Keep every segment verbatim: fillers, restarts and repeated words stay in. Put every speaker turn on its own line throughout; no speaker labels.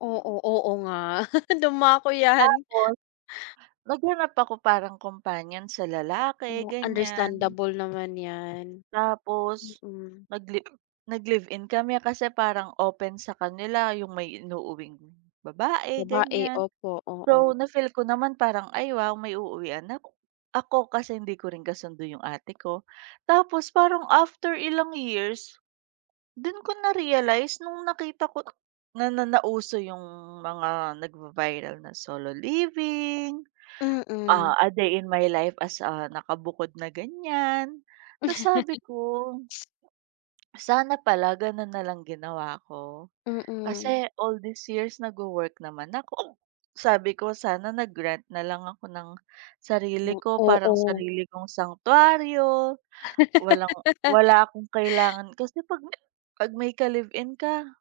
Oo, oo nga. Dumako 'yan.
Tapos naghanap ako parang companion sa lalaki,
Oh,
ganyan.
understandable naman 'yan,
Tapos
mm.
nag-live nag live-in kami kasi parang open sa kanila yung may inuuuwing babae,
Babae,
ganyan.
opo, oo.
So, na-feel ko naman parang, "Ay wow! May uuwian na ako," kasi hindi ko rin kasundo yung ate ko. Tapos parang after ilang years, dun ko na-realize nung nakita ko na nauso yung mga nagva-viral na solo living,
Mm.
ah, a day in my life as, ah, nakabukod na ganyan. Tas sabi ko sana pala ganun na lang ginawa ko.
Mm.
Kasi all these years nag-wo-work naman ako. Sabi ko sana nag-rent na lang ako ng
M
sarili ko, parang
oo.
sarili kong sanctuaryo, walang wala akong kailangan kasi 'pag may pag may ka-live-in ka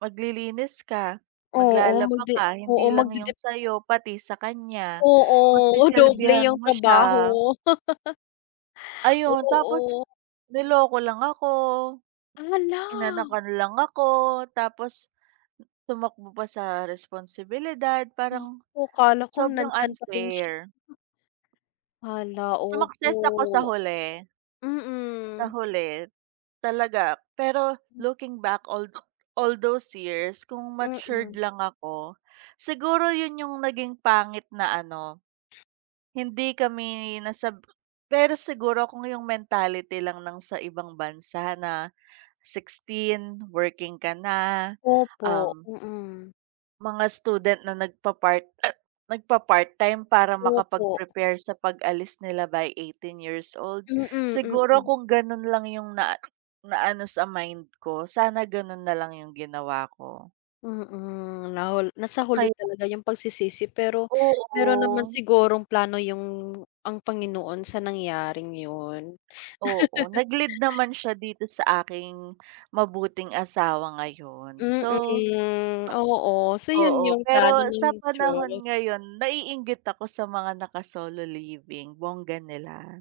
maglilinis ka,
Oo,
maglalaba
magdi
ka, hindi
oo,
lang
magdidip
yung sa'yo, pati sa kanya.
Oo, doble
Pagsisilbihan
yung
mo siya.
trabaho.
Ayun, tapos
Oo.
niloko lang ako,
Ah, hala!
inanakan lang ako tapos tumakbo pa sa responsibilidad. Parang
Naku, 'kala ko
sobrang
nandiyan pa rin siya.
unfair.
Hala,
Sumakses ako sa
opo.
huli. Sa
Mm.
huli, talaga. Pero looking back, all tho all those years, kung matured
Mm.
lang ako, siguro yun yung naging pangit na ano, hindi kami nasab pero siguro kung yung mentality lang ng sa ibang bansa na sixteen working ka na,
Opo,
um
mm.
mga student na nagpa-part nagpa-part-time para
Opo.
makapag-prepare sa pag-alis nila by eighteen years old,
Mm,
siguro
mm.
kung ganun lang yung na naano sa mind ko, sana ganun na lang yung ginawa ko.
Mm, nahul nasa huli
Kaya
talaga yung pagsisisi, pero meron naman
Oo.
sigurong plano yung ang Panginoon sa nangyaring yun.
Oo, nag-lead naman siya dito sa aking mabuting asawa ngayon. So
Mm, oo. So, yun
Oo,
yung plano
pero sa
ng
panahon
Diyos.
ngayon naiinggit ako sa mga naka-solo living, bongga nila.